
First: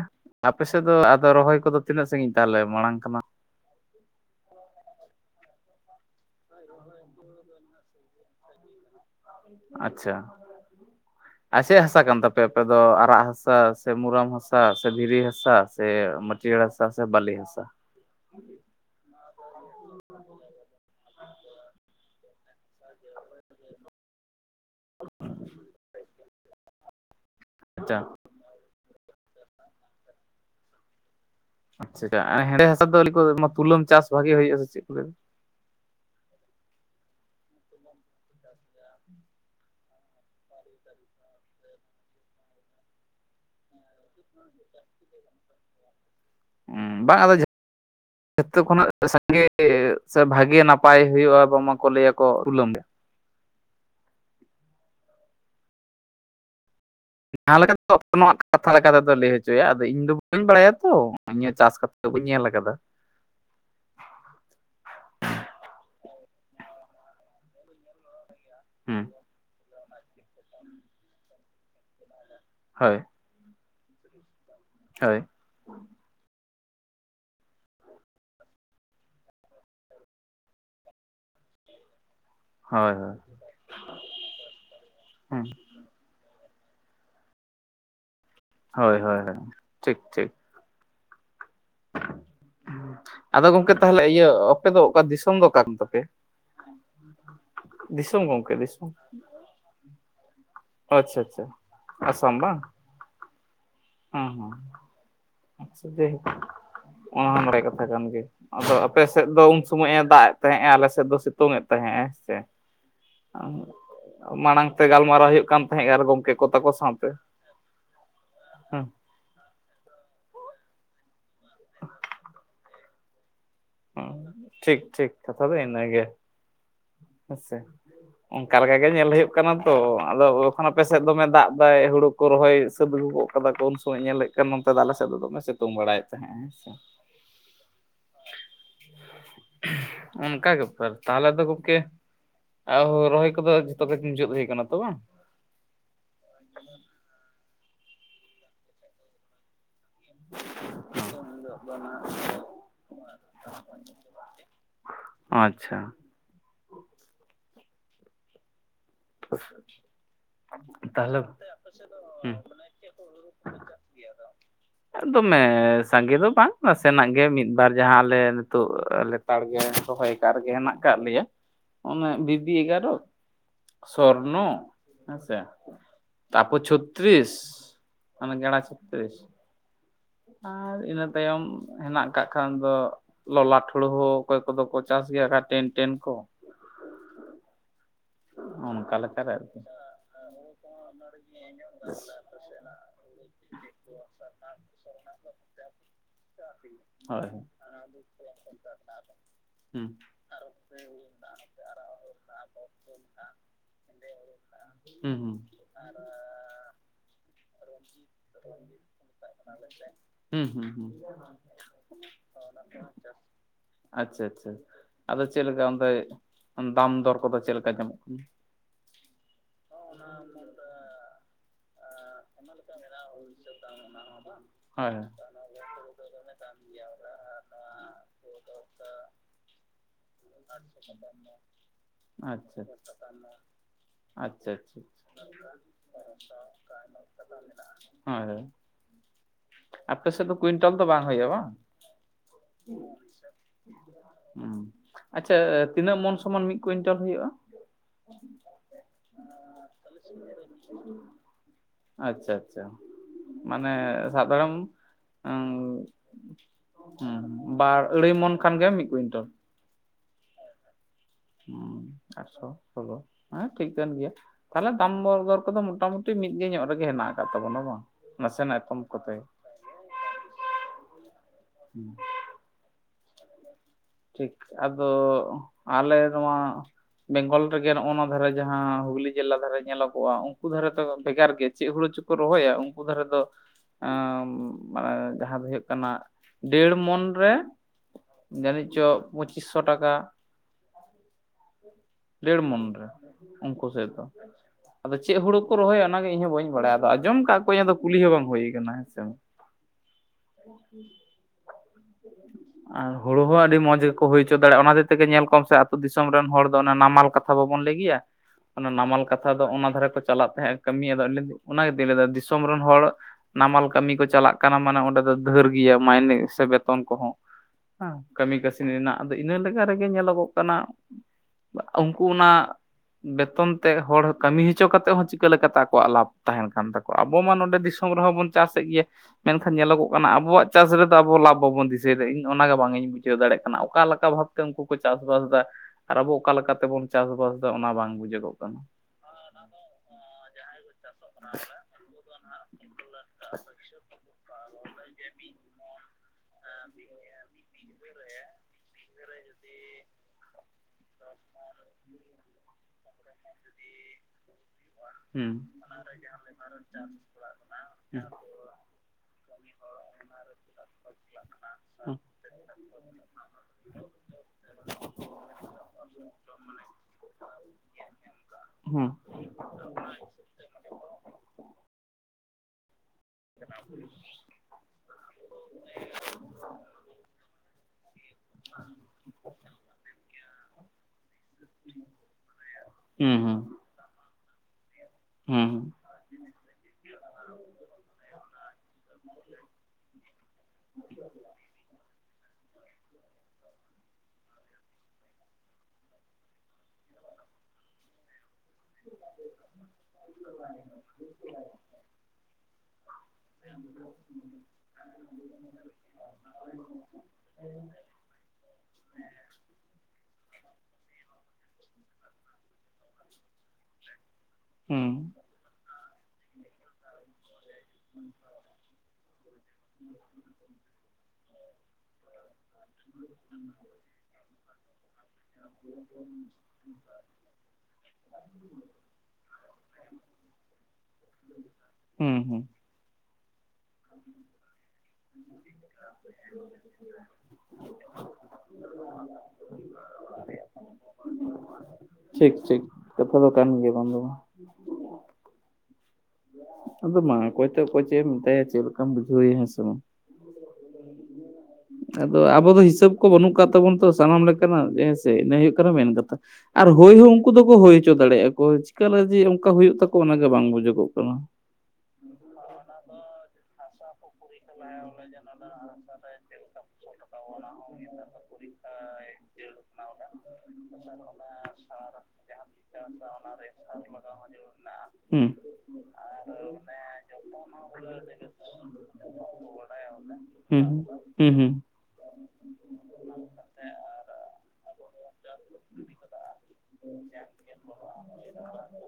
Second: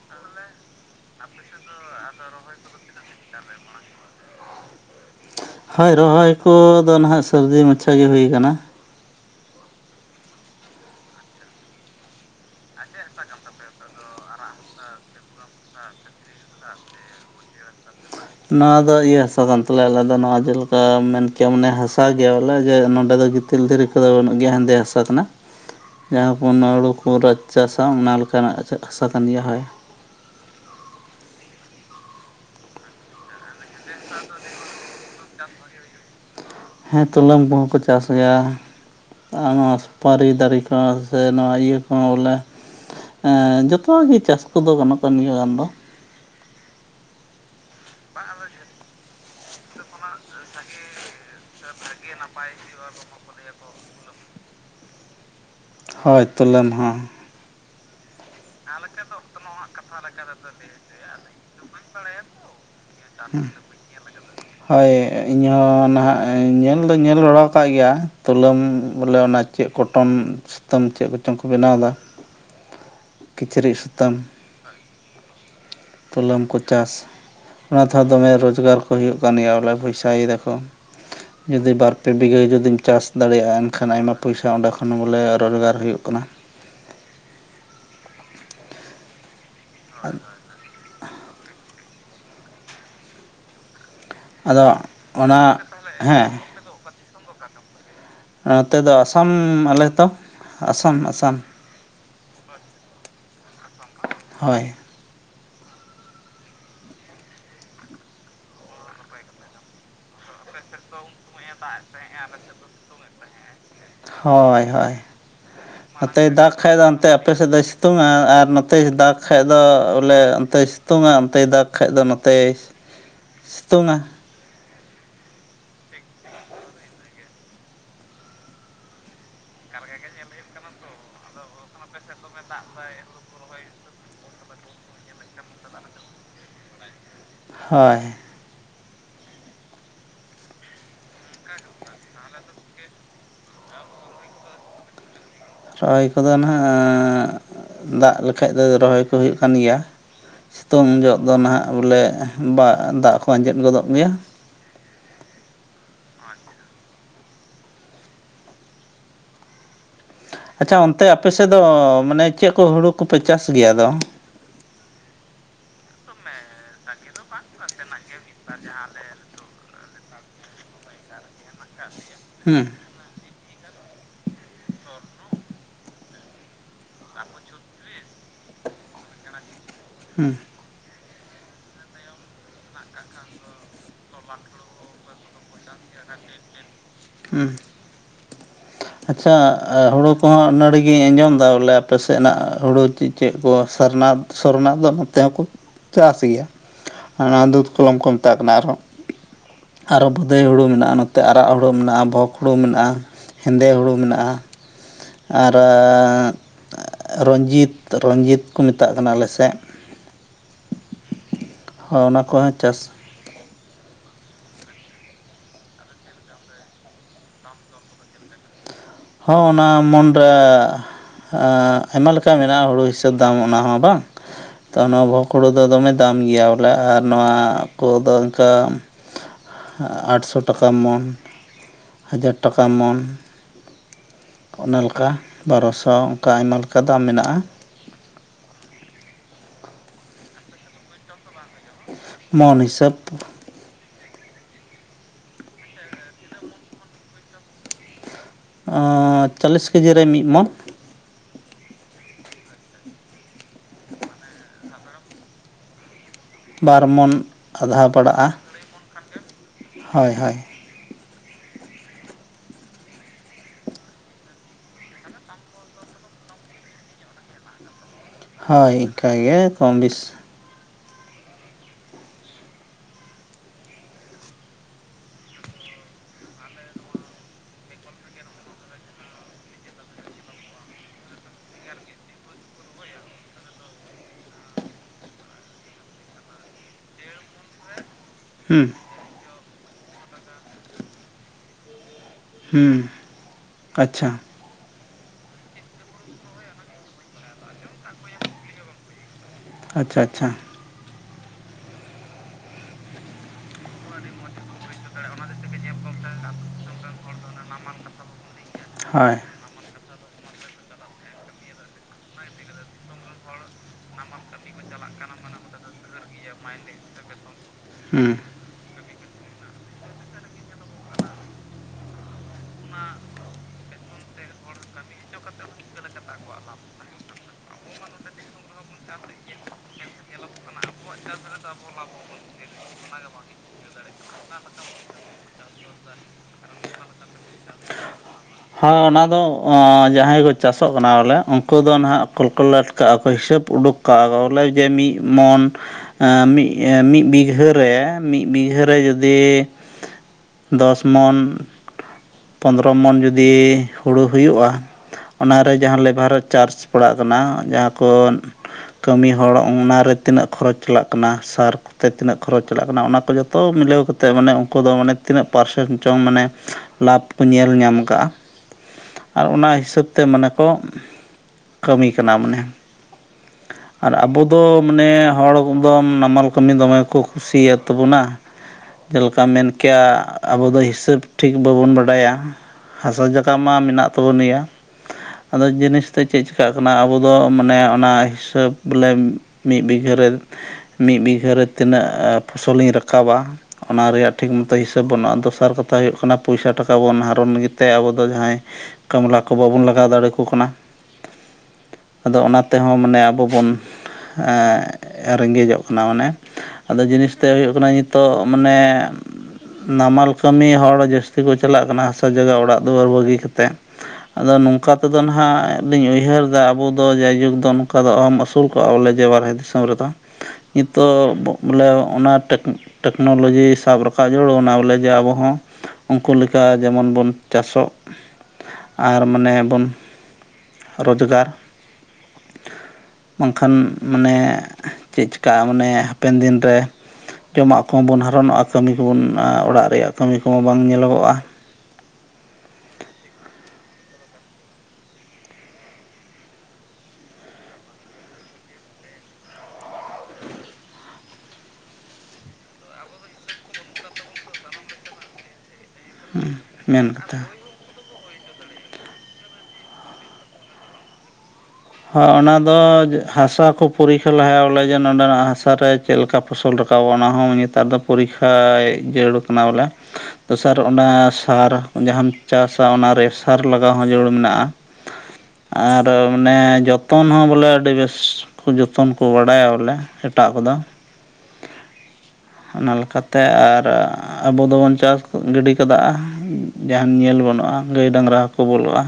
ᱟᱯᱮ ᱥᱮᱫ ᱫᱚ ᱟᱫᱚ ᱨᱚᱦᱚᱭ ᱠᱚᱫᱚ ᱛᱤᱱᱟᱹᱜ ᱥᱟᱺᱜᱤᱧ ᱛᱟᱦᱚᱞᱮ ᱢᱟᱲᱟᱝ ᱠᱟᱱᱟ ᱦᱳᱭ ᱨᱚᱦᱚᱭ ᱠᱚᱫᱚ ᱱᱟᱦᱟᱜ ᱥᱟᱹᱨᱫᱤ ᱢᱟᱪᱷᱟ ᱜᱮ ᱦᱩᱭ ᱠᱟᱱᱟ ᱟᱪᱪᱷᱟ ᱟᱨ ᱪᱮᱫ ᱦᱟᱥᱟ ᱠᱟᱱ ᱛᱟᱯᱮᱭᱟ ᱟᱯᱮ ᱫᱚ ᱟᱨᱟᱜ ᱦᱟᱥᱟ ᱥᱮ ᱢᱩᱨᱟᱹᱢ ᱦᱟᱥᱟ ᱥᱮ ᱫᱷᱤᱨᱤ ᱦᱟᱥᱟ ᱥᱮ ᱡᱮᱲᱮᱲ ᱦᱟᱥᱟ ᱥᱮ ᱵᱟᱞᱤ ᱦᱟᱥᱟ ᱱᱚᱣᱟ ᱫᱚ ᱤᱭᱟᱹ ᱦᱟᱥᱟ ᱠᱟᱱ ᱛᱟᱞᱮᱭᱟ ᱟᱞᱮ ᱫᱚ ᱱᱚᱣᱟ ᱡᱮᱞᱮᱠᱟ ᱢᱮᱱ ᱠᱮᱭᱟ ᱢᱟᱱᱮ ᱦᱟᱥᱟ ᱜᱮᱭᱟ ᱵᱚᱞᱮ ᱡᱮ ᱱᱚᱸᱰᱮ ᱫᱚ ᱦᱟᱹ ᱛᱤᱞ ᱫᱷᱤᱨᱤ ᱠᱚᱫᱚ ᱵᱟᱹᱱᱩᱜ ᱜᱮᱭᱟ ᱦᱮᱸᱫᱮ ᱦᱟᱥᱟ ᱠᱟᱱᱟ ᱡᱟᱦᱟᱸ ᱠᱚ ᱱᱟᱹᱲᱩ ᱠᱚ ᱨᱟᱡᱽ ᱪᱟᱥᱟ ᱟᱪᱪᱷᱟ ᱚᱱᱟ ᱞᱮᱠᱟ ᱚᱱᱟᱜ ᱮᱥᱮᱫ ᱦᱟᱥᱟ ᱠᱟᱱ ᱜᱮᱭᱟ ᱦᱳᱭ ᱟᱪᱪᱷᱟ ᱦᱮᱲᱮ ᱦᱟᱥᱟ ᱫᱚ ᱞᱮᱭ ᱟᱠᱚ ᱛᱩᱞᱟᱹᱢ ᱪᱟᱥ ᱵᱷᱟᱹᱜᱤ ᱦᱩᱭᱩᱜᱼᱟ ᱥᱮ ᱪᱮᱫ ᱠᱚ ᱞᱟᱹᱭᱫᱟ? ᱛᱩᱞᱟᱹᱢ ᱪᱟᱥ ᱵᱷᱟᱹᱜᱤ ᱦᱩᱭᱩᱜᱼᱟ ᱥᱮ ᱪᱮᱫ ᱦᱮᱸ ᱛᱩᱞᱟᱹᱢ ᱠᱚᱦᱚᱸ ᱠᱚ ᱪᱟᱥ ᱜᱮᱭᱟ ᱾ ᱟᱨ ᱱᱚᱣᱟ ᱥᱩᱯᱟᱹᱨᱤ ᱫᱟᱨᱮ ᱠᱚ ᱥᱮ ᱱᱚᱣᱟ ᱤᱭᱟᱹ ᱠᱚ ᱵᱚᱞᱮ ᱡᱚᱛᱚᱣᱟᱜ ᱜᱮ ᱪᱟᱥ ᱠᱚᱫᱚ ᱜᱟᱱᱚᱜ ᱱᱤᱭᱟᱹ ᱜᱟᱱ ᱫᱚ ᱾ ᱵᱟᱝ ᱟᱫᱚ ᱡᱚᱛᱚ ᱠᱷᱚᱱᱟᱜ ᱥᱟᱸᱜᱮ ᱥᱮ ᱵᱷᱟᱜᱮ ᱱᱟᱯᱟᱭ ᱦᱩᱭᱩᱜᱼᱟ ᱵᱟᱝᱢᱟᱠᱚ ᱞᱟᱹᱭᱟᱠᱚ ᱛᱩᱞᱟᱹᱢ ᱜᱮ ᱾ ᱦᱳᱭ ᱛᱩᱞᱟᱹᱢ ᱦᱚ ᱾ ᱡᱟᱦᱟᱸ ᱞᱮᱠᱟᱛᱮ ᱠᱟᱛᱷᱟ ᱞᱮᱠᱟ ᱞᱮᱠᱟᱛᱮ ᱫᱚᱭ ᱞᱟᱹᱭ ᱦᱚᱪᱚᱭᱟ ᱾ ᱟᱫᱚ ᱤᱧ ᱫᱚ ᱵᱟᱹᱧ ᱵᱟᱲᱟᱭᱟ ᱛᱚ ᱤᱧ ᱦᱚᱸ ᱪᱟᱥ ᱠᱟᱛᱮ ᱫᱚ ᱵᱟᱹᱧ ᱧᱮᱞ ᱠᱟᱫᱟ [unintelligible] ᱦᱳᱭ ᱤᱧᱦᱚᱸ ᱱᱟᱦᱟᱜ ᱧᱮᱞ ᱫᱚᱧ ᱧᱮᱞ ᱵᱟᱲᱟ ᱟᱠᱟᱜ ᱜᱮᱭᱟ ᱛᱩᱞᱟᱹᱢ ᱦᱩᱸ ᱵᱚᱞᱮ ᱚᱱᱟ ᱪᱮᱫ ᱠᱚᱴᱚᱱ ᱥᱩᱛᱟᱹᱢ ᱪᱮᱫ ᱠᱚᱪᱚᱝ ᱠᱚ ᱵᱮᱱᱟᱣᱫᱟ ᱦᱳᱭ ᱠᱤᱪᱨᱤᱡ ᱥᱩᱛᱟᱹᱢ ᱦᱳᱭ ᱛᱩᱞᱟᱹᱢ ᱠᱚ ᱪᱟᱥ ᱚᱱᱟ ᱛᱮᱦᱚᱸ ᱫᱚᱢᱮ ᱨᱳᱡᱽᱜᱟᱨ ᱠᱚ ᱦᱩᱭᱩᱜ ᱠᱟᱱ ᱜᱮᱭᱟ ᱵᱚᱞᱮ ᱯᱚᱭᱥᱟᱭ ᱫᱟᱠᱚ ᱡᱩᱫᱤ ᱵᱟᱨ ᱯᱮ ᱵᱤᱜᱷᱟᱹ ᱡᱩᱫᱤᱢ ᱦᱳᱭ ᱦᱳᱭ ᱪᱟᱥ ᱫᱟᱲᱮᱭᱟᱜᱼᱟ ᱮᱱᱠᱷᱟᱱ ᱟᱭᱢᱟ ᱯᱚᱭᱥᱟ ᱚᱸᱰᱮ ᱠᱷᱚᱱ ᱵᱚᱞᱮ ᱦᱩᱸ ᱨᱚᱡᱽᱜᱟᱨ ᱦᱩᱭᱩᱜ ᱠᱟᱱᱟ ᱦᱳᱭ ᱦᱳᱭ ᱦᱳ ᱴᱷᱤᱠ ᱴᱷᱤᱠ ᱟᱫᱚ ᱜᱚᱝᱠᱮ ᱛᱟᱦᱚᱞᱮ ᱤᱭᱟᱹ ᱟᱫᱚ ᱟᱯᱮ ᱫᱚ ᱚᱠᱟ ᱫᱤᱥᱚᱢ ᱚᱱᱟ ᱫᱚ ᱚᱠᱟ ᱨᱮ ᱛᱟᱯᱮᱭᱟ ᱦᱮᱸ ᱫᱤᱥᱚᱢ ᱦᱚᱸ ᱱᱚᱛᱮ ᱫᱚ ᱟᱥᱟᱢ ᱟᱞᱮ ᱫᱚ ᱟᱥᱟᱢ ᱟᱪᱪᱷᱟ ᱟᱥᱟᱢ ᱟᱪᱪᱷᱟ ᱟᱥᱟᱢ ᱵᱟᱝ ᱦᱩᱸ ᱦᱳᱭ ᱟᱪᱪᱷᱟ ᱚᱱᱟ ᱦᱚᱸ ᱵᱟᱲᱟᱭ ᱠᱟᱛᱷᱟ ᱠᱟᱱ ᱜᱮ ᱟᱫᱚ ᱟᱯᱮ ᱥᱮᱫ ᱫᱚ ᱩᱱ ᱥᱚᱢᱚᱭᱮ ᱫᱟᱜ ᱮᱫ ᱛᱟᱦᱮᱸᱼᱟ ᱟᱞᱮ ᱥᱮᱫ ᱫᱚ ᱥᱮ ᱥᱤᱩᱛᱳᱝ ᱮᱫ ᱛᱟᱦᱮᱸᱜ ᱟᱭ ᱦᱮᱸ ᱥᱮ᱾ ᱦᱳᱭ ᱢᱟᱲᱟᱝ ᱛᱮ ᱦᱳᱭ ᱜᱟᱞᱢᱟᱨᱟᱣ ᱦᱩᱭᱩᱜ ᱠᱟᱱ ᱛᱟᱦᱮᱸᱜ ᱟᱨ ᱜᱚᱝᱠᱮ ᱠᱚ ᱛᱟᱠᱚ ᱥᱟᱶᱛᱮ ᱟᱯᱮᱥᱮᱫ ᱫᱚᱭ ᱥᱤᱛᱩᱝᱼᱟ ᱟᱨ ᱱᱚᱛᱮ ᱦᱮᱸ ᱫᱟᱜᱽ ᱠᱷᱟᱡ ᱫᱚ ᱵᱚᱞᱮ ᱚᱱᱛᱮ ᱥᱤᱛᱩᱝᱼᱟ ᱚᱱᱛᱮᱭ ᱫᱟᱜᱽ ᱠᱷᱟᱡ ᱫᱚ ᱱᱚᱛᱮ ᱥᱤᱛᱩᱜᱼᱟ᱾ ᱦᱮᱸ᱾ ᱴᱷᱤᱠ ᱴᱷᱤᱠ ᱠᱟᱛᱷᱟ ᱫᱚ ᱤᱱᱟᱹᱜᱮ᱾ ᱦᱮᱸ ᱥᱮ ᱚᱱᱠᱟ ᱞᱮᱠᱟ ᱜᱮ ᱧᱮᱞ ᱦᱩᱭᱩᱜ ᱠᱟᱱᱟ ᱛᱚ, ᱟᱫᱚ ᱡᱚᱠᱷᱚᱱ ᱟᱯᱮᱥᱮᱫ ᱫᱚᱢᱮ ᱫᱟᱜ ᱫᱟᱭ ᱦᱩᱲᱩᱼᱼ ᱠᱚ ᱨᱚᱦᱚᱭ ᱥᱟ. ᱫ ᱟᱹᱜᱩ ᱜᱚᱫ ᱠᱟᱫᱟ ᱠᱚ ᱩᱱ ᱥᱚᱢᱚᱭ ᱧᱮᱞᱮᱫ ᱠᱟᱱᱟ ᱱᱚᱱᱛᱮ ᱫᱚ ᱟᱞᱮ ᱥᱮᱫ ᱫᱚ ᱫᱚᱢᱮ ᱥᱤᱛᱳᱝ ᱵᱟᱲᱟᱭᱮᱫ ᱛᱟᱦᱮᱸᱱ ᱟᱭ᱾ ᱟᱪᱪᱷᱟ᱾ ᱦᱳᱭ᱾ ᱚᱱᱠᱟ ᱵᱮᱯᱟᱨ ᱛᱟᱦᱞᱮ ᱫᱚᱼᱼ ᱠᱮ, ᱨᱚᱦᱚᱭ ᱠᱚᱫᱚ ᱡᱷᱚᱛᱚ ᱜᱮ ᱢᱩᱪᱟ. ᱛ ᱦᱩᱭ ᱠᱟᱱᱟ ᱛᱚ ᱵᱟᱝ? ᱨᱚᱦᱚᱭ ᱠᱚᱫᱚ ᱱᱟᱦᱟᱜ ᱫᱟᱜ ᱞᱮᱠᱷᱟᱡ ᱫᱚ ᱨᱚᱦᱚᱭ ᱠᱚ ᱦᱩᱭᱩᱜ ᱠᱟᱱ ᱜᱮᱭᱟ᱾ ᱥᱤᱛᱩᱝ ᱡᱚᱦᱚᱜ ᱫᱚ ᱱᱟᱜ ᱵᱚᱞᱮ ᱫᱟᱜ ᱠᱚ ᱟᱸᱡᱮᱫ ᱜᱚᱫᱚᱜ ᱜᱮᱭᱟ᱾ ᱟᱪᱪᱷᱟ᱾ [inaudible] ᱟᱪᱪᱷᱟ, ᱚᱱᱛᱮ ᱛᱟᱦᱚᱞᱮ ᱟᱯᱮᱥᱮᱫ ᱫᱚ ᱢᱟᱱᱮ ᱦᱩᱸ ᱪᱮᱫ ᱠᱚ ᱦᱩᱲᱩ ᱠᱚᱯᱮ ᱪᱟᱥ ᱜᱮᱭᱟ‌? ᱟᱫᱚ ᱫᱚᱢᱮ ᱥᱟᱸᱜᱮ ᱫᱚ ᱵᱟᱝ ᱱᱟᱥᱮᱱᱟᱜ ᱜᱮ ᱢᱤᱫ-ᱵᱟᱨ ᱡᱟᱦᱟᱸᱞᱮ ᱱᱤᱛᱚᱜ ᱞᱮᱛᱟᱲ ᱜᱮ ᱨᱚᱦᱚᱭ ᱠᱟᱜ ᱨᱮᱜᱮ ᱦᱮᱱᱟᱜ ᱟᱠᱟᱫ ᱞᱮᱭᱟ ᱚᱱᱮ ᱵᱤᱫᱤ ᱦᱮᱸ ᱮᱜᱟᱨᱚ᱾ ᱥᱚᱨᱱᱚ ᱦᱮᱸᱥᱮ, ᱛᱟᱨᱯᱚᱨ ᱪᱷᱚᱛᱨᱤᱥ ᱟᱱᱮ ᱜᱮᱲᱟ ᱪᱷᱚᱛᱨᱤᱥ᱾ ᱦᱩᱸ᱾ ᱟᱨ ᱤᱱᱟᱹ ᱛᱟᱭᱚᱢ ᱦᱮᱱᱟᱜ ᱠᱟᱜ ᱠᱷᱟᱱ ᱫᱚ ᱞᱚᱞᱟᱴ ᱦᱳᱲᱩ ᱦᱚᱸ ᱚᱠᱚᱭ ᱠᱚᱫᱚ ᱠᱚ ᱪᱟᱥ ᱜᱮᱭᱟ᱾ ᱴᱮᱱ ᱴᱮᱱ ᱠᱚ ᱦᱩᱸ᱾ ᱚᱱᱠᱟ ᱞᱮᱠᱟᱨᱮ ᱟᱨᱠᱤ ᱟᱪᱪᱷᱟ, ᱦᱩᱲᱩ ᱠᱚᱦᱚᱸ ᱟ. ᱱᱟᱹᱲᱤᱜᱤᱧ ᱟᱸᱡᱚᱢ ᱮᱫᱟ ᱵᱚᱞᱮ ᱟᱯᱮ ᱥᱮᱱᱟᱜ ᱦᱩᱲᱩ᱾ ᱪᱮᱫ ᱠᱚ ᱥᱚᱨᱱᱚ ᱥᱚᱨᱱᱚ ᱫᱚ ᱱᱚᱛᱮ ᱦᱚᱸᱠᱚ ᱪᱟᱥ ᱜᱮᱭᱟ᱾ ᱦᱳᱭ ᱚᱱᱟ ᱫᱩᱫᱷ ᱠᱚᱞᱚᱢ ᱠᱚ ᱢᱮᱛᱟᱜ ᱠᱟᱱᱟ ᱟᱨᱦᱚᱸ ᱦᱩᱸ ᱟᱨᱚ ᱵᱟ. ᱫᱷᱟᱹᱭ ᱦᱩᱲᱩ ᱢᱮᱱᱟᱜᱼᱟ᱾ ᱛᱮ ᱟᱨᱟᱜ ᱦᱩᱲᱳ ᱢᱮᱱᱟᱜᱼᱟ, ᱵᱚᱜᱽ ᱦᱩᱲᱳ ᱢᱮᱱᱟᱜᱼᱟ, ᱦᱮᱸᱫᱮ ᱦᱩᱲᱩ ᱢᱮᱱᱟᱜᱼᱟ, ᱦᱩᱸ ᱦᱩᱸ ᱟᱨᱼᱼ [unintelligible] ᱨᱚᱧᱡᱤᱛ ᱨᱚᱧᱡᱤᱛ ᱠᱚ ᱢᱮᱛᱟᱜ ᱠᱟᱱᱟ ᱟᱞᱮ ᱥᱮᱫ ᱦᱩᱸ ᱦᱩᱸ ᱦᱩᱸ ᱦᱚᱸ ᱚᱱᱟ ᱠᱚᱦᱚᱸ ᱪᱟᱥ [inaudible] ᱟᱪᱪᱷᱟ ᱟᱪᱪᱷᱟ ᱾ ᱟᱫᱚ ᱪᱮᱫ ᱞᱮᱠᱟ ᱚᱱᱛᱮ ᱫᱟᱢ ᱫᱚᱨ ᱠᱚᱫᱚ ᱪᱮᱫ ᱞᱮᱠᱟ ᱧᱟᱢᱚᱜ ᱠᱟᱱᱟ? ᱦᱚᱸ ᱚᱱᱟ ᱢᱚᱱ ᱨᱮ ᱟᱭᱢᱟ ᱞᱮᱠᱟ ᱢᱮᱱᱟᱜᱼᱟ ᱦᱩᱲᱩ ᱦᱤᱥᱟᱹᱵᱽ ᱫᱟᱢ ᱚᱱᱟ ᱾ ᱵᱟᱝ ᱛᱚ ᱦᱳᱭ ᱱᱚᱣᱟ ᱵᱷᱚᱠ ᱦᱩᱲᱩ ᱫᱚ ᱫᱚᱢᱮ ᱫᱟᱢ ᱜᱮᱭᱟ ᱵᱚᱞᱮ ᱟᱨ ᱱᱚᱣᱟ ᱠᱚᱫᱚ ᱚᱱᱠᱟ ᱟᱴᱥᱚ ᱴᱟᱠᱟ ᱢᱚᱱ, ᱦᱟᱡᱟᱨ ᱟᱪᱪᱷᱟ ᱴᱟᱠᱟ ᱢᱚᱱ ᱟᱪᱪᱷᱟ ᱚᱱᱟ ᱟᱪᱪᱷᱟ ᱞᱮᱠᱟ ᱵᱟᱨᱚᱥᱚ ᱚᱱᱠᱟ ᱟᱭᱢᱟ ᱞᱮᱠᱟ ᱫᱟᱢ ᱢᱮᱱᱟᱜᱼᱟ ᱾ ᱦᱳᱭ ᱦᱳᱭ ᱾ ᱟᱯᱮ ᱥᱮᱫ ᱫᱚ ᱠᱩᱭᱤᱱᱴᱟᱞ ᱫᱚ ᱵᱟᱝ ᱦᱩᱭᱩᱜᱼᱟ ᱵᱟᱝ? ᱢᱚᱱ ᱦᱤᱥᱟᱹᱵᱽ [unintelligible] ᱦᱩᱸ ᱟᱪᱪᱷᱟ ᱛᱤᱱᱟᱹᱜ ᱢᱚᱱ ᱥᱚᱢᱟᱱ ᱢᱤᱫ ᱠᱩᱭᱤᱱᱴᱚᱞ ᱦᱩᱭᱩᱜᱼᱟ? [inaudible] ᱪᱚᱞᱞᱤᱥ ᱠᱮᱡᱤ ᱨᱮ ᱢᱤᱫ ᱢᱚᱱ᱾ ᱟᱪᱪᱷᱟ ᱟᱪᱪᱷᱟ ᱢᱟᱱᱮ ᱥᱟᱵ ᱫᱟᱲᱮᱭᱟᱭ ᱟᱢ ᱵᱟᱨ ᱢᱚᱱ ᱵᱟᱨ ᱟᱫᱷᱟ ᱟᱹᱲᱟᱹᱭ ᱯᱟᱲᱟᱜᱼᱟ ᱢᱚᱱ ᱠᱷᱟᱱ ᱜᱮ ᱢᱤᱫ ᱠᱩᱭᱤᱱᱴᱟᱞ ᱦᱳᱭ ᱦᱳᱭ ᱟᱴᱥᱚ ᱥᱳᱞᱳ ᱦᱮᱸ ᱴᱷᱤᱠᱹᱟᱱ ᱜᱮᱭᱟ ᱾ ᱛᱟᱦᱚᱞᱮ ᱫᱟᱢ ᱵᱚᱨᱜᱚᱨ ᱠᱚᱫᱚ ᱢᱚᱴᱟ ᱢᱩᱴᱤ ᱢᱤᱫ ᱜᱮ ᱧᱚᱜ ᱨᱮᱜᱮ ᱦᱮᱱᱟᱜ ᱟᱠᱟᱫ ᱛᱟᱵᱚᱱᱟ ᱵᱟᱝ? ᱱᱟᱥᱮᱱᱟᱜ ᱦᱳᱭ ᱮᱛᱚᱢ ᱤᱱᱠᱟᱹ ᱠᱚᱛᱮ ᱜᱮ ᱠᱚᱢ ᱵᱤᱥᱼ [inaudible] ᱴᱷᱤᱠ ᱟᱫᱚ ᱟᱞᱮ ᱫᱚᱢᱟ ᱵᱮᱝᱜᱚᱞ ᱨᱮᱜᱮ ᱱᱚᱜᱼᱚ ᱱᱚᱭᱟ ᱫᱷᱟᱨᱮ ᱡᱟᱦᱟᱸ ᱦᱩᱜᱞᱤ ᱡᱮᱞᱟ ᱫᱷᱟᱨᱮ ᱧᱮᱞᱚᱜᱚᱜᱼᱟ ᱩᱱᱠᱩ ᱫᱷᱟᱨᱮ ᱫᱚ ᱵᱷᱮᱜᱟᱨ ᱜᱮ ᱪᱮᱫ ᱦᱩᱲᱩ ᱪᱚᱠᱚᱼ ᱠᱚ ᱨᱚᱦᱚᱭᱟ, ᱩᱱᱠᱩ ᱫᱷᱟᱨᱮ ᱫᱚ ᱢᱟᱱᱮ ᱡᱟᱦᱟᱸ ᱫᱚ ᱦᱩᱭᱩᱜ ᱠᱟᱱᱟ ᱰᱮᱲ ᱢᱚᱱ ᱨᱮ ᱡᱟᱹᱱᱤᱡ ᱦᱩᱸ ᱪᱚ ᱯᱚᱸᱪᱤᱥ ᱥᱚ ᱴᱟᱠᱟ ᱰᱮᱲ ᱢᱚᱱ ᱨᱮ ᱦᱩᱸ ᱩᱱᱠᱩ ᱥᱮᱫ ᱫᱚ ᱟᱪᱪᱷᱟ, ᱟᱫᱚ ᱪᱮᱫ ᱦᱩᱲᱩ ᱠᱚ ᱨᱚᱦᱚᱭᱟ ᱚᱱᱟ ᱜᱮ ᱤᱧ ᱦᱚᱸ ᱵᱟᱹᱧ ᱵᱟᱲᱟᱭᱟ᱾ ᱟᱫᱚ ᱟᱸᱡᱚᱢ ᱠᱟᱜ ᱠᱚᱣᱟᱧ ᱟᱫᱚ ᱠᱩᱞᱤ ᱦᱚᱸ ᱵᱟᱝ ᱦᱩᱭ ᱟᱠᱟᱱᱟ ᱦᱮᱸᱥᱮ ᱾ ᱟᱪᱪᱷᱟ ᱟᱪᱪᱷᱟ [inaudible] ᱟᱨ ᱦᱩᱲᱩ ᱦᱚᱸ ᱟᱹᱰᱤ ᱢᱚᱡᱽ ᱜᱮᱠᱚ ᱦᱩᱭ ᱦᱚᱪᱚ ᱫᱟᱲᱮᱭᱟᱜᱼᱟ ᱾ ᱚᱱᱟ ᱦᱚᱛᱮ ᱛᱮᱜᱮ ᱧᱮᱞ ᱠᱚᱢ ᱥᱮ ᱟᱹᱛᱩ ᱫᱤᱥᱚᱢ ᱨᱮᱱ ᱦᱚᱲ ᱱᱟᱢᱟᱞ ᱠᱟᱛᱷᱟ ᱵᱟᱵᱚᱱ ᱞᱟᱹᱭ ᱜᱮᱭᱟ ᱚᱱᱟ ᱱᱟᱢᱟᱞ ᱦᱳᱭ, ᱠᱟᱛᱷᱟ ᱫᱚ ᱚᱱᱟ ᱫᱷᱟᱨᱮ ᱠᱚ ᱪᱟᱞᱟᱜ ᱛᱟᱦᱮᱸᱜ ᱠᱟᱹᱢᱤᱭᱟ ᱚᱱᱟ ᱜᱮᱛᱚᱧ ᱞᱟᱹᱭ ᱫᱟ ᱫᱤᱥᱚᱢ ᱨᱮᱱ ᱦᱚᱲ ᱱᱟᱢᱟᱞ ᱠᱟᱹᱢᱤ ᱠᱚ ᱪᱟᱞᱟᱜ ᱠᱟᱱᱟ ᱢᱟᱱᱮ ᱚᱸᱰᱮ ᱫᱚ ᱰᱷᱟᱹᱨ ᱜᱮᱭᱟ ᱢᱟᱭᱱᱮ ᱥᱮ ᱵᱮᱛᱚᱱ ᱠᱚᱦᱚᱸ ᱦᱮᱸ ᱦᱩᱸ᱾ ᱠᱟᱹᱢᱤ ᱠᱟᱹᱥᱱᱤ ᱨᱮᱱᱟᱜ ᱟᱫᱚ ᱤᱱᱟᱹ ᱞᱮᱠᱟ ᱨᱮᱜᱮ ᱧᱮᱞᱚ ᱜᱚᱜ ᱠᱟᱱᱟ ᱩᱱᱠᱩ ᱚᱱᱟ ᱵᱮᱛᱚᱱ ᱛᱮ ᱦᱚᱲ ᱠᱟᱹᱢᱤ ᱦᱚᱪᱚ ᱠᱟᱛᱮᱜ ᱦᱚᱸ ᱪᱤᱠᱟᱹ ᱞᱮᱠᱟ ᱛᱮ ᱟᱠᱚᱣᱟᱜ ᱞᱟᱵᱷ ᱛᱟᱦᱮᱱ ᱠᱟᱱ ᱛᱟᱠᱚᱣᱟ? ᱟᱵᱚ ᱢᱟ ᱱᱚᱰᱮ ᱫᱤᱥᱚᱢ ᱨᱮᱦᱚᱸ ᱵᱚᱱ ᱪᱟᱥᱮᱫ ᱜᱮᱭᱟ ᱢᱮᱱ ᱠᱷᱟᱱ ᱧᱮᱞᱚᱜᱚᱜ ᱠᱟᱱᱟ ᱟᱵᱚᱣᱟᱜ ᱪᱟᱥ ᱨᱮᱫᱚ ᱟᱵᱚ ᱞᱟᱵᱷ ᱵᱟᱵᱚᱱ ᱫᱤᱥᱟᱹᱭ ᱫᱟ ᱾ ᱤᱧ ᱚᱱᱟ ᱜᱮ ᱵᱟᱝ ᱤᱧ ᱵᱩᱡᱼ ᱵᱩᱡᱷᱟᱹᱣ ᱫᱟᱲᱮᱭ ᱠᱟᱱᱟ ᱾ ᱚᱠᱟ ᱞᱮᱠᱟ ᱵᱷᱟᱵ ᱛᱮ ᱩᱱᱠᱩ ᱠᱚ ᱪᱟᱥ ᱵᱟᱥ ᱫᱟ ᱟᱨ ᱟᱵᱚ ᱚᱠᱟ ᱞᱮᱠᱟ ᱛᱮᱵᱚᱱ ᱪᱟᱥ ᱵᱟᱥ ᱦᱚᱸ ᱚᱱᱟ ᱫᱚ ᱡᱟᱦᱟᱸᱭ ᱠᱚ ᱪᱟᱥᱚᱜ ᱠᱟᱱᱟ ᱵᱚᱞᱮ ᱩᱱᱠᱩ ᱫᱚ ᱱᱟᱦᱟᱜ ᱠᱚᱞ ᱠᱚᱞᱟᱴ ᱠᱟᱜᱼᱟ ᱠᱚ, ᱦᱤᱥᱟᱹᱵᱽ ᱩᱰᱩᱠ ᱠᱟᱜᱼᱟ ᱵᱚᱞᱮ ᱡᱮ ᱢᱤᱫ ᱢᱚᱱ ᱮᱸᱜ ᱢᱤᱫ ᱢᱤᱫ ᱵᱤᱜᱷᱟᱹ ᱨᱮ ᱼ ᱢᱤᱫ ᱵᱤᱜᱷᱟᱹ ᱨᱮ ᱡᱩᱫᱤ ᱫᱚᱥ ᱢᱚᱱ ᱯᱚᱱᱫᱽᱨᱚ ᱢᱚᱱ ᱡᱩᱫᱤ ᱦᱩᱲᱩ ᱦᱩᱭᱩᱜᱼᱟ ᱦᱩᱸ ᱚᱱᱟ ᱨᱮ ᱡᱟᱦᱟᱸ ᱞᱮᱵᱷᱟᱨ ᱪᱟᱨᱡᱽ ᱯᱟᱲᱟᱜ ᱠᱟᱱᱟ ᱡᱟᱦᱟᱸ ᱠᱚ ᱠᱟᱹᱢᱤ ᱦᱚᱲ ᱚᱱᱟ ᱨᱮ ᱛᱤᱱᱟᱹᱜ ᱠᱷᱚᱨᱚᱪ ᱪᱟᱞᱟᱜ ᱠᱟᱱᱟ ᱥᱟᱨ ᱠᱚᱛᱮ ᱛᱤᱱᱟᱹᱜ ᱠᱷᱚᱨᱚᱪ ᱪᱟᱞᱟᱜ ᱠᱟᱱᱟ ᱚᱱᱟ ᱠᱚ ᱡᱚᱛᱚ ᱡᱚᱛᱚ ᱢᱤᱞᱟᱹᱣ ᱠᱟᱛᱮ ᱢᱟᱱᱮ ᱩᱱᱠᱩ ᱫᱚ ᱢᱟᱱᱮ ᱛᱤᱱᱟᱹᱜ ᱯᱟᱨᱥᱮᱱ ᱪᱚᱝ ᱢᱟᱱᱮ ᱞᱟᱵᱷ ᱧᱮᱞ ᱧᱟᱢ ᱟᱠᱟᱜᱼᱟ ᱦᱩᱸ ᱟᱨ ᱚᱱᱟ ᱦᱤᱥᱟᱹᱵ ᱛᱮ ᱢᱟᱱᱮ ᱠᱚ ᱠᱟᱹᱢᱤ ᱠᱟᱱᱟ ᱢᱟᱱᱮ [inaudible] ᱟᱨ ᱟᱵᱚ ᱫᱚ ᱢᱟᱱᱮ ᱦᱚᱲ ᱠᱚᱫᱚᱢ ᱱᱟᱢᱟᱞ ᱠᱟᱹᱢᱤ ᱫᱚᱢᱮ ᱠᱚ ᱠᱩᱥᱤᱭᱟᱜ ᱛᱟᱵᱚᱱᱟ᱾ ᱡᱮᱞᱮᱠᱟᱢ ᱢᱮᱱ ᱠᱮᱜ-ᱟ ᱟᱵᱚ ᱫᱚ ᱦᱤᱥᱟᱹᱵᱽ ᱴᱷᱤᱠ ᱵᱚᱱ ᱵᱟᱰᱟᱭᱟ ᱦᱟᱥᱟ ᱦᱩᱸ ᱦᱩᱸ ᱡᱟᱜᱟᱢᱟ ᱢᱮᱱᱟᱜ ᱛᱟᱵᱚᱱ ᱜᱮᱭᱟ᱾ ᱟᱫᱚ ᱦᱩᱸ ᱡᱤᱱᱤᱥ ᱫᱚ ᱪᱮᱫ ᱪᱮᱠᱟᱜ ᱠᱟᱱᱟ? ᱟᱵᱚ ᱫᱚ ᱢᱟᱱᱮ ᱚᱱᱟ ᱦᱤᱥᱟᱹᱵ ᱵᱚᱞᱮ ᱢᱤᱫ ᱵᱤᱜᱷᱟᱹᱨᱮ ᱢᱤᱫ ᱵᱤᱜᱷᱟᱹᱨᱮ ᱛᱤᱱᱟᱹᱜ ᱯᱷᱚᱥᱚᱞ ᱤᱧ ᱨᱟᱠᱟᱵᱟ ᱚᱱᱟ ᱨᱮᱭᱟᱜ ᱴᱷᱤᱠ ᱢᱚᱛᱚ ᱦᱤᱥᱟᱹᱵᱽ ᱵᱟᱹᱱᱩᱜᱼᱟ᱾ ᱫᱚᱥᱟᱨ ᱠᱟᱛᱷᱟ ᱦᱩᱭᱩᱜ ᱠᱟᱱᱟ ᱯᱚᱭᱥᱟ ᱴᱟᱠᱟ ᱵᱚᱱ ᱦᱟᱨᱚᱱ ᱜᱮᱛᱮ ᱟᱵᱚ ᱫᱚ ᱡᱟᱦᱟᱸᱭ ᱠᱟᱢᱞᱟ ᱠᱚ ᱵᱟᱵᱚᱱ ᱞᱟᱜᱟᱣ ᱫᱟᱲᱮ ᱠᱚ ᱠᱟᱱᱟ᱾ ᱟᱫᱚ ᱚᱱᱟ ᱛᱮᱦᱚᱸ ᱢᱟᱱᱮ ᱟᱵᱚ ᱵᱚᱱ ᱦᱮᱸ ᱨᱮᱸᱜᱮᱡᱚᱜ ᱠᱟᱱᱟ ᱢᱟᱱᱮ ᱟᱫᱚ ᱡᱤᱱᱤᱥ ᱛᱮᱜ ᱦᱩᱭᱩᱜ ᱠᱟᱱᱟ ᱱᱤᱛᱳᱜ ᱢᱟᱱᱮ ᱱᱟᱢᱟᱞ ᱠᱟᱹᱢᱤ ᱦᱚᱲ ᱡᱟᱹᱥᱛᱤ ᱠᱚ ᱪᱟᱞᱟᱜ ᱠᱟᱱᱟ ᱦᱟᱥᱟ ᱡᱟᱭᱜᱟ ᱚᱲᱟᱜ ᱫᱩᱣᱟᱹᱨ ᱵᱟᱹᱜᱤ ᱠᱟᱛᱮᱫ ᱟᱫᱚ ᱱᱚᱝᱠᱟ ᱛᱮᱫᱚ ᱦᱩᱸ ᱦᱟᱸᱜ ᱞᱤᱧ ᱩᱭᱦᱟᱹᱨᱫᱟ, ᱟᱵᱚ ᱫᱚ ᱡᱟᱭᱡᱩᱜᱽ ᱫᱚ ᱱᱚᱝ ᱚᱠᱟ ᱫᱚ ᱟᱢ ᱟᱹᱥᱩᱞ ᱠᱚᱜᱼᱟ ᱵᱚᱞᱮ ᱡᱮ ᱵᱟᱨᱦᱮ ᱫᱤᱥᱚᱢ ᱨᱮᱫᱚ ᱱᱤᱛᱚᱜ ᱵᱚᱞᱮ ᱚᱱᱟ ᱴᱮᱠ ᱴᱮᱠᱱᱳᱞᱚᱡᱤ ᱥᱟᱵ ᱨᱟᱠᱟᱵ ᱡᱟᱹᱨᱩᱲ ᱚᱱᱟ ᱵᱚᱞᱮ ᱡᱮ ᱟᱵᱚ ᱦᱚᱸ ᱩᱱᱠᱩ ᱞᱮᱠᱟ ᱡᱮᱢᱚᱱ ᱵᱚᱱ ᱪᱟᱥᱚᱜ ᱟᱨ ᱢᱟᱱᱮ ᱵᱚᱱ ᱨᱳᱡᱽᱜᱟᱨ ᱦᱩᱸ ᱵᱟᱝᱠᱷᱟᱱ ᱢᱟᱱᱮ ᱪᱮᱫ ᱪᱤᱠᱟᱹᱜᱼᱟ ᱢᱟᱱᱮ ᱦᱟᱯᱮᱱ ᱫᱤᱱ ᱨᱮ ᱡᱚᱢᱟᱜ ᱠᱚᱦᱚᱸ ᱵᱚᱱ ᱦᱟᱨᱚᱱᱚᱜᱼᱟ᱾ ᱠᱟᱹᱢᱤ ᱠᱚᱵᱚᱱ ᱚᱲᱟᱜ ᱨᱮᱭᱟᱜ ᱠᱟᱹᱢᱤ ᱠᱚᱦᱚᱸ ᱵᱟᱝ ᱧᱮᱞᱚᱜᱚᱜᱼᱟ᱾ ᱴᱷᱤᱠ ᱴᱷᱤᱠ ᱠᱟᱛᱷᱟ ᱫᱚ ᱠᱟᱱ ᱜᱮᱭᱟ ᱵᱟᱝ ᱫᱚ ᱵᱟᱝ ᱟᱫᱚ ᱢᱟ ᱚᱠᱚᱭ ᱛᱮ ᱚᱠᱚᱭ ᱪᱮᱫ ᱮᱢ ᱢᱮᱛᱟᱭᱟ ᱪᱮᱫ ᱞᱮᱠᱟᱢ ᱵᱩᱡᱷᱟᱹᱣᱮᱭᱟ ᱦᱮᱸ ᱥᱮ ᱵᱟᱝ? [unintelligible] ᱟᱫᱚ ᱟᱵᱚ ᱫᱚ ᱦᱤᱥᱟᱹᱵ ᱠᱚ ᱵᱟᱹᱱᱩᱜ ᱠᱟᱜ ᱛᱟᱵᱚᱱᱟ ᱛᱚ ᱥᱟᱱᱟᱢ ᱞᱮᱠᱟᱱᱟᱜ ᱦᱮ ᱥᱮ ᱤᱱᱟᱹ ᱦᱩᱭᱩᱜ ᱠᱟᱱᱟ ᱢᱮᱱ ᱠᱟᱛ ᱟᱨ ᱦᱳᱭ ᱢᱮᱱ ᱦᱚᱸ ᱠᱟᱛᱷᱟ ᱩᱱᱠᱩ ᱫᱚᱠᱚ ᱦᱳᱭ ᱦᱚᱪᱚ ᱫᱟᱲᱮᱭᱟᱜᱼᱟ ᱠᱚ ᱪᱤᱠᱟᱹ ᱞᱮᱠᱟ ᱡᱮ ᱚᱱᱠᱟ ᱦᱩᱭᱩᱜ ᱛᱟᱠᱚᱣᱟ ᱚᱱᱟᱜᱮ ᱵᱟᱝ ᱵᱩᱡᱩᱜᱚᱜ ᱚ ᱦᱚᱸ ᱚᱱᱟ ᱫᱚ ᱦᱟᱥᱟ ᱠᱚ ᱯᱚᱨᱤᱠᱷᱟ ᱞᱟᱦᱟᱭᱟ ᱵᱚᱞᱮ ᱡᱮ ᱱᱚᱸᱰᱮᱱᱟᱜ ᱦᱟᱥᱟ ᱚᱠᱟᱨᱮ ᱪᱮᱫ ᱞᱮᱠᱟ ᱯᱷᱚᱥᱚᱞ ᱨᱟᱠᱟᱵᱚᱜ-ᱟ? ᱚᱱᱟ ᱦᱚᱸ ᱱᱮᱛᱟᱨ ᱫᱚ ᱯᱚᱨᱤᱠᱠᱷᱟ ᱡᱟᱹᱨᱩᱲ ᱠᱟᱱᱟ ᱵᱚᱞᱮ᱾ ᱫᱚᱥᱟᱨ ᱚᱱᱟ ᱥᱟᱨ ᱡᱟᱦᱟᱸᱢ ᱪᱟᱥᱟ ᱚᱱᱟᱨᱮ ᱥᱟᱨ ᱞᱟᱜᱟᱣ ᱦᱚᱸ ᱡᱟᱹᱨᱩᱲ ᱢᱮᱱᱟᱜᱼᱟ᱾ ᱦᱩᱸ ᱟᱨ ᱢᱟᱱᱮ ᱡᱚᱛᱚᱱ ᱦᱚᱸ ᱵᱚᱞᱮ ᱟᱹᱰᱤ ᱵᱮᱥ ᱠᱚ ᱡᱚᱛᱚᱱ ᱠᱚ ᱵᱟᱲᱟᱭᱟ ᱵᱚᱞᱮ ᱴᱟᱜ ᱠᱚᱫᱟ ᱦᱩᱸ ᱦᱩᱸ ᱦᱩᱸ ᱚᱱᱟ ᱞᱮᱠᱟᱛᱮ ᱟᱨ ᱟᱵᱚ ᱫᱚᱵᱚᱱ ᱪᱟᱥ ᱜᱤᱰᱤ ᱠᱟᱫᱟ᱾ ᱡᱟᱦᱟᱸᱱ ᱧᱮᱞ ᱵᱟᱹᱱᱩᱜᱼᱟ ᱜᱟᱹᱭᱼ ᱰᱟᱝᱨᱟ ᱦᱚᱸᱠᱚ ᱵᱚᱞᱚᱜᱼᱟ,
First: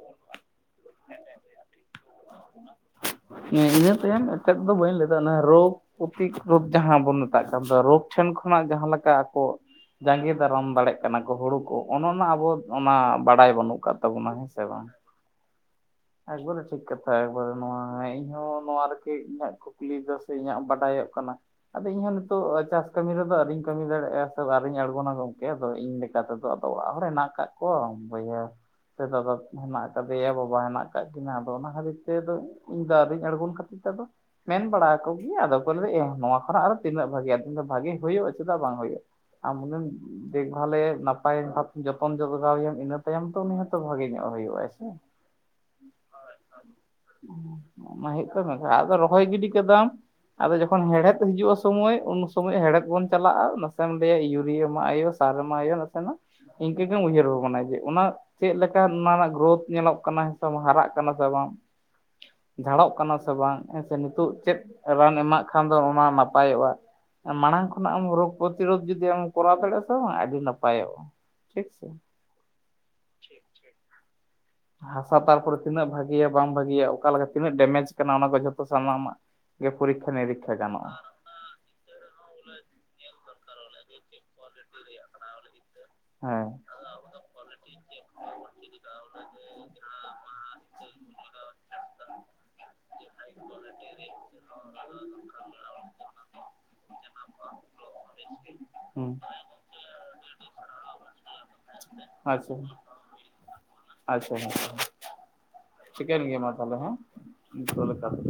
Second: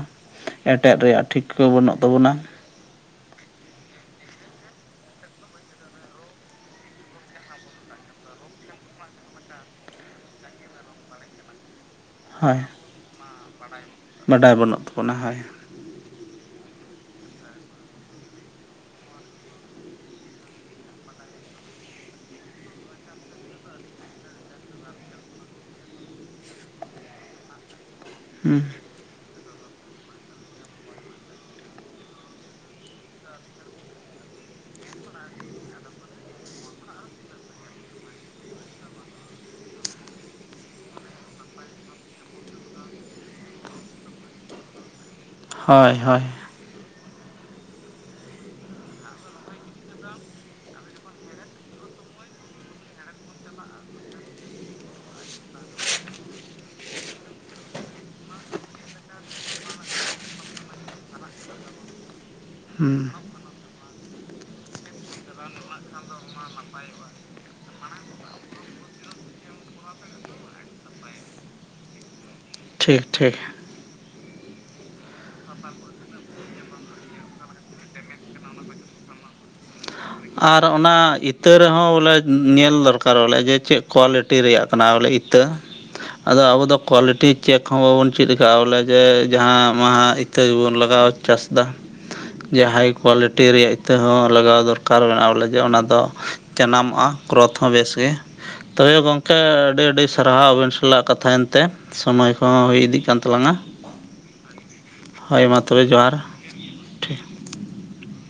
ᱮᱴᱮᱫ ᱨᱮᱭᱟᱜ ᱴᱷᱤᱠᱟᱹ ᱵᱟᱹᱱᱩᱜ ᱛᱟᱵᱚᱱᱟ᱾ ᱦᱮᱸ ᱤᱱᱟᱹ ᱛᱟᱭᱚᱢ ᱮᱴᱟᱜ ᱫᱚ ᱵᱟᱹᱧ ᱞᱟᱹᱭᱫᱟ ᱚᱱᱟ ᱨᱳᱜᱽ ᱚᱯᱷᱤᱠ ᱨᱳᱜ ᱡᱟᱦᱟᱸ ᱵᱚᱱ ᱢᱮᱛᱟᱜ ᱠᱟᱱ ᱫᱚ ᱨᱳᱜᱽ ᱴᱷᱮᱱ ᱠᱷᱚᱱᱟᱜ ᱡᱟᱦᱟᱸ ᱞᱮᱠᱟ ᱟᱠᱚ ᱡᱟᱸᱜᱮ ᱫᱟᱨᱟᱢ ᱫᱟᱲᱮᱜ ᱠᱟᱱᱟ ᱠᱚ ᱦᱩᱲᱩ ᱠᱚ ᱚᱱ ᱚᱱᱟ ᱟᱵᱚ ᱦᱳᱭ ᱚᱱᱟ ᱵᱟᱲᱟᱭ ᱵᱟᱹᱱᱩᱜ ᱠᱟᱫ ᱵᱟᱰᱟᱭ ᱵᱟᱹᱱᱩᱜ ᱛᱟᱵᱚᱱᱟ ᱦᱳᱭ ᱮᱠᱵᱟᱨᱮ ᱴᱷᱤᱠ ᱠᱟᱛᱷᱟ ᱮᱠᱵᱟᱨᱮ ᱱᱚᱣᱟ ᱤᱧ ᱦᱚ ᱱᱚᱣᱟ ᱨᱮᱜᱮ ᱤᱧᱟᱹᱜ ᱠᱩᱠᱞᱤ ᱫᱚ ᱥᱮ ᱤᱧᱟᱹᱜ ᱵᱟᱰᱟᱭᱚᱜ ᱠᱟᱱᱟ᱾ ᱟᱫᱚ ᱤᱧᱦᱚᱸ ᱱᱤᱛᱚᱜ ᱪᱟᱥ ᱠᱟᱹᱢᱤ ᱨᱮᱫᱚ ᱟᱨᱤᱧ ᱠᱟᱹᱢᱤ ᱫᱟᱲᱮᱜᱼᱟ ᱥᱮ ᱟᱨᱤᱧ ᱟᱬᱜᱚᱱᱟ ᱜᱚᱝᱠᱮ᱾ ᱟᱫᱚ ᱤᱧ ᱞᱮᱠ ᱠᱟ ᱛᱮᱫᱚ ᱚᱲᱟᱜ ᱦᱚᱲ ᱦᱮᱱᱟᱜ ᱠᱟᱠ ᱦᱩᱸ ᱥᱮ ᱫᱟᱫᱟ ᱦᱮᱸᱱᱟᱜ ᱟᱠᱟᱫᱮᱭᱟ ᱵᱟᱵᱟ ᱦᱮᱸᱱᱟᱜ ᱠᱟᱫ ᱠᱤᱱᱟᱹ ᱟᱫᱚ ᱚᱱᱟ ᱠᱷᱟᱹᱛᱤᱨ ᱛᱮᱫᱚ ᱤᱧ ᱫᱚ ᱟᱣᱨᱤᱧ ᱟᱬᱜᱚᱱ ᱠᱷᱟᱹᱛᱤᱨ ᱛᱮᱫᱚ ᱢᱮᱱ ᱵᱟᱲᱟ ᱟᱠᱚᱜᱮᱭᱟᱧ ᱟᱫᱚ ᱠᱚ ᱞᱟᱹᱭᱟ ᱱᱚᱣᱟ ᱠᱷᱚᱱᱟᱜ ᱟᱨ ᱛᱤᱱᱟᱹᱜ ᱵᱷᱟᱜᱮ ᱟᱨᱠᱤ ᱵᱷᱟᱜᱤ ᱦᱩᱭᱩᱜᱼᱟ? ᱪᱮᱫᱟᱜ ᱵᱟᱝ ᱦᱩᱭᱩᱜᱼᱟ? ᱟᱢ ᱦᱩᱱᱟᱹᱝ ᱫᱮᱠ ᱵᱷᱟᱞᱮ ᱱᱟᱯᱟᱭ ᱵᱷᱟᱵ ᱡᱚᱛᱚᱱ ᱡᱚᱜᱟᱣ ᱮᱭᱟᱢ ᱤᱱᱟᱹ ᱛᱟᱭᱚᱢ ᱛᱚ ᱩᱱᱤ ᱦᱚᱸᱛᱚ ᱵᱷᱟᱜᱮ ᱧᱚᱜ ᱮ ᱦᱩᱭᱩᱜ ᱟᱭ ᱥᱮ ᱦᱳᱭ ᱦᱳᱭ ᱚᱱᱟ ᱦᱩᱭᱩᱜ [inaudible] ᱟᱫᱚ ᱨᱚᱦᱚᱭ ᱜᱤᱰᱤ ᱠᱟᱫᱟᱢ ᱟᱫᱚ ᱡᱚᱠᱷᱚᱱ ᱦᱮᱦᱮᱫ ᱦᱤᱡᱩᱜᱼᱟ ᱥᱚᱢᱚᱭ ᱩᱱ ᱥᱚᱢᱚᱭ ᱦᱮᱲᱦᱮᱫ ᱵᱚᱱ ᱪᱟᱞᱟᱜᱼᱟ ᱱᱟᱥᱮᱢ ᱞᱮᱭᱟᱜ ᱤᱭᱩᱨᱤᱭᱟ ᱮᱢᱟᱜ ᱦᱩᱭᱩᱜ-ᱟ ᱥᱮ ᱥᱟᱨ ᱢᱟ ᱟᱭ [unintelligible] ᱤᱱᱠᱟᱹᱜ ᱜᱮᱢ ᱩᱭᱦᱟᱹᱨ ᱵᱷᱟᱱᱟ ᱡᱮ ᱚᱱᱟ ᱪᱮᱫ ᱞᱮᱠᱟ ᱚᱱᱟ ᱨᱮᱱᱟᱜ ᱜᱨᱳᱛᱷ ᱧᱮᱞᱚᱜ ᱠᱟᱱᱟ ᱦᱟᱨᱟᱜ ᱠᱟᱱᱟ ᱥᱮ ᱵᱟᱝ ᱡᱷᱟᱲᱚᱜ ᱦᱮᱸ ᱠᱟᱱᱟ ᱥᱮ ᱵᱟᱝ ᱦᱮᱸ ᱥᱮ ᱱᱤᱛᱚᱜ ᱪᱮᱫ ᱨᱟᱱ ᱮᱢᱟᱜ ᱠᱷᱟᱱ ᱫᱚ ᱚᱱᱟ ᱱᱟᱯᱟᱭᱚᱜᱼᱟ ᱢᱟᱲᱟᱝ ᱠᱷᱚᱱᱟᱜ ᱮᱢ ᱨᱳᱜᱽ ᱯᱨᱚᱛᱤᱨᱳᱜ ᱡᱩᱫᱤᱢ ᱠᱚᱨᱟᱣ ᱫᱟᱲᱮᱭᱟᱜᱼᱟ ᱥᱮ ᱵᱟᱝ ᱟᱹᱰᱤ ᱱᱟᱯᱟᱭᱚᱜᱼᱟ ᱴᱷᱤᱠ ᱥᱮ ᱴᱷᱤᱠ ᱴᱷᱤᱠ ᱦᱟᱥᱟ ᱛᱟᱨᱯᱚᱨᱮ ᱛᱤᱱᱟᱹᱜ ᱵᱷᱟᱜᱤᱭᱟ ᱵᱟᱝ ᱵᱷᱟᱹᱜᱤᱭᱟ ᱚᱠᱟ ᱞᱮᱠᱟ ᱛᱤᱱᱟᱹᱜ ᱰᱮᱢᱮᱡᱽ ᱠᱟᱱᱟ ᱚᱱᱟ ᱠᱚ ᱡᱷᱚᱛᱚ ᱥᱟᱱᱟᱢᱟᱜ ᱜᱮ ᱯᱚᱨᱤᱠᱠᱷᱟ ᱱᱤᱨᱤᱠᱠᱷᱟ ᱜᱟᱱᱚᱜᱼᱟ᱾ ᱛᱟᱶ ᱨᱮᱦᱚᱸ ᱵᱚᱞᱮ ᱧᱮᱞ ᱫᱚᱨᱠᱟᱨ ᱵᱚᱞᱮ ᱡᱮ ᱪᱮᱫ ᱠᱚᱣᱟᱞᱤᱴᱤ ᱨᱮᱭᱟᱜ ᱠᱟᱱᱟ ᱵᱚᱞᱮ ᱤᱛᱟᱹ ᱟᱫᱚ ᱦᱮᱸ ᱟᱵᱚ ᱫᱚ ᱠᱳᱣᱟᱞᱤᱴᱤ ᱪᱮᱠ ᱦᱚᱸ ᱵᱟᱵᱚᱱ ᱪᱮᱫ ᱠᱟᱜᱼᱟ ᱵᱚᱞᱮ ᱡᱮ ᱡᱟᱦᱟᱸ ᱢᱟᱦᱟ ᱤ ᱤᱛᱟᱹᱵᱚᱱ ᱞᱟᱜᱟᱣ ᱪᱟᱥ ᱮᱫᱟ ᱡᱟᱦᱟᱭ ᱠᱣᱟᱞᱤᱴᱤ ᱨᱮᱭᱟᱜ ᱤᱛᱟᱹ ᱦᱚᱸ ᱞᱟᱜᱟᱣ ᱫᱚ ᱚᱠᱟᱨ ᱵᱮᱱᱟᱣᱚᱞᱮ ᱡᱮ ᱚᱱᱟ ᱫᱚ ᱡᱟᱱᱟᱢᱚᱜᱼᱟ ᱜᱨᱛᱷ ᱦᱚᱸ ᱵᱮᱥ ᱜᱮ ᱛᱚᱵᱮ ᱦᱩᱸ ᱜᱚᱝᱠᱮ ᱟᱹᱰᱤ ᱟᱹᱰᱤ ᱥᱟᱨᱦᱟᱣ ᱟᱹᱵᱤᱱ ᱥᱟᱞᱟᱜ ᱠᱟᱛᱷᱟ ᱮᱱᱛᱮ ᱥᱚᱢᱚᱭ ᱠᱦᱚᱸ ᱟᱪᱪᱷᱟ ᱦᱩᱭ ᱤᱫᱤᱜ ᱠᱟᱱ ᱛᱟᱞᱟᱝᱟ ᱟᱪᱪᱷᱟ ᱦᱳᱭ ᱢᱟ ᱛᱚᱵᱮ ᱡᱚᱦᱟᱨ ᱴᱷᱤᱠ ᱡᱚ ᱞᱮᱠᱟ ᱛᱮᱜᱮ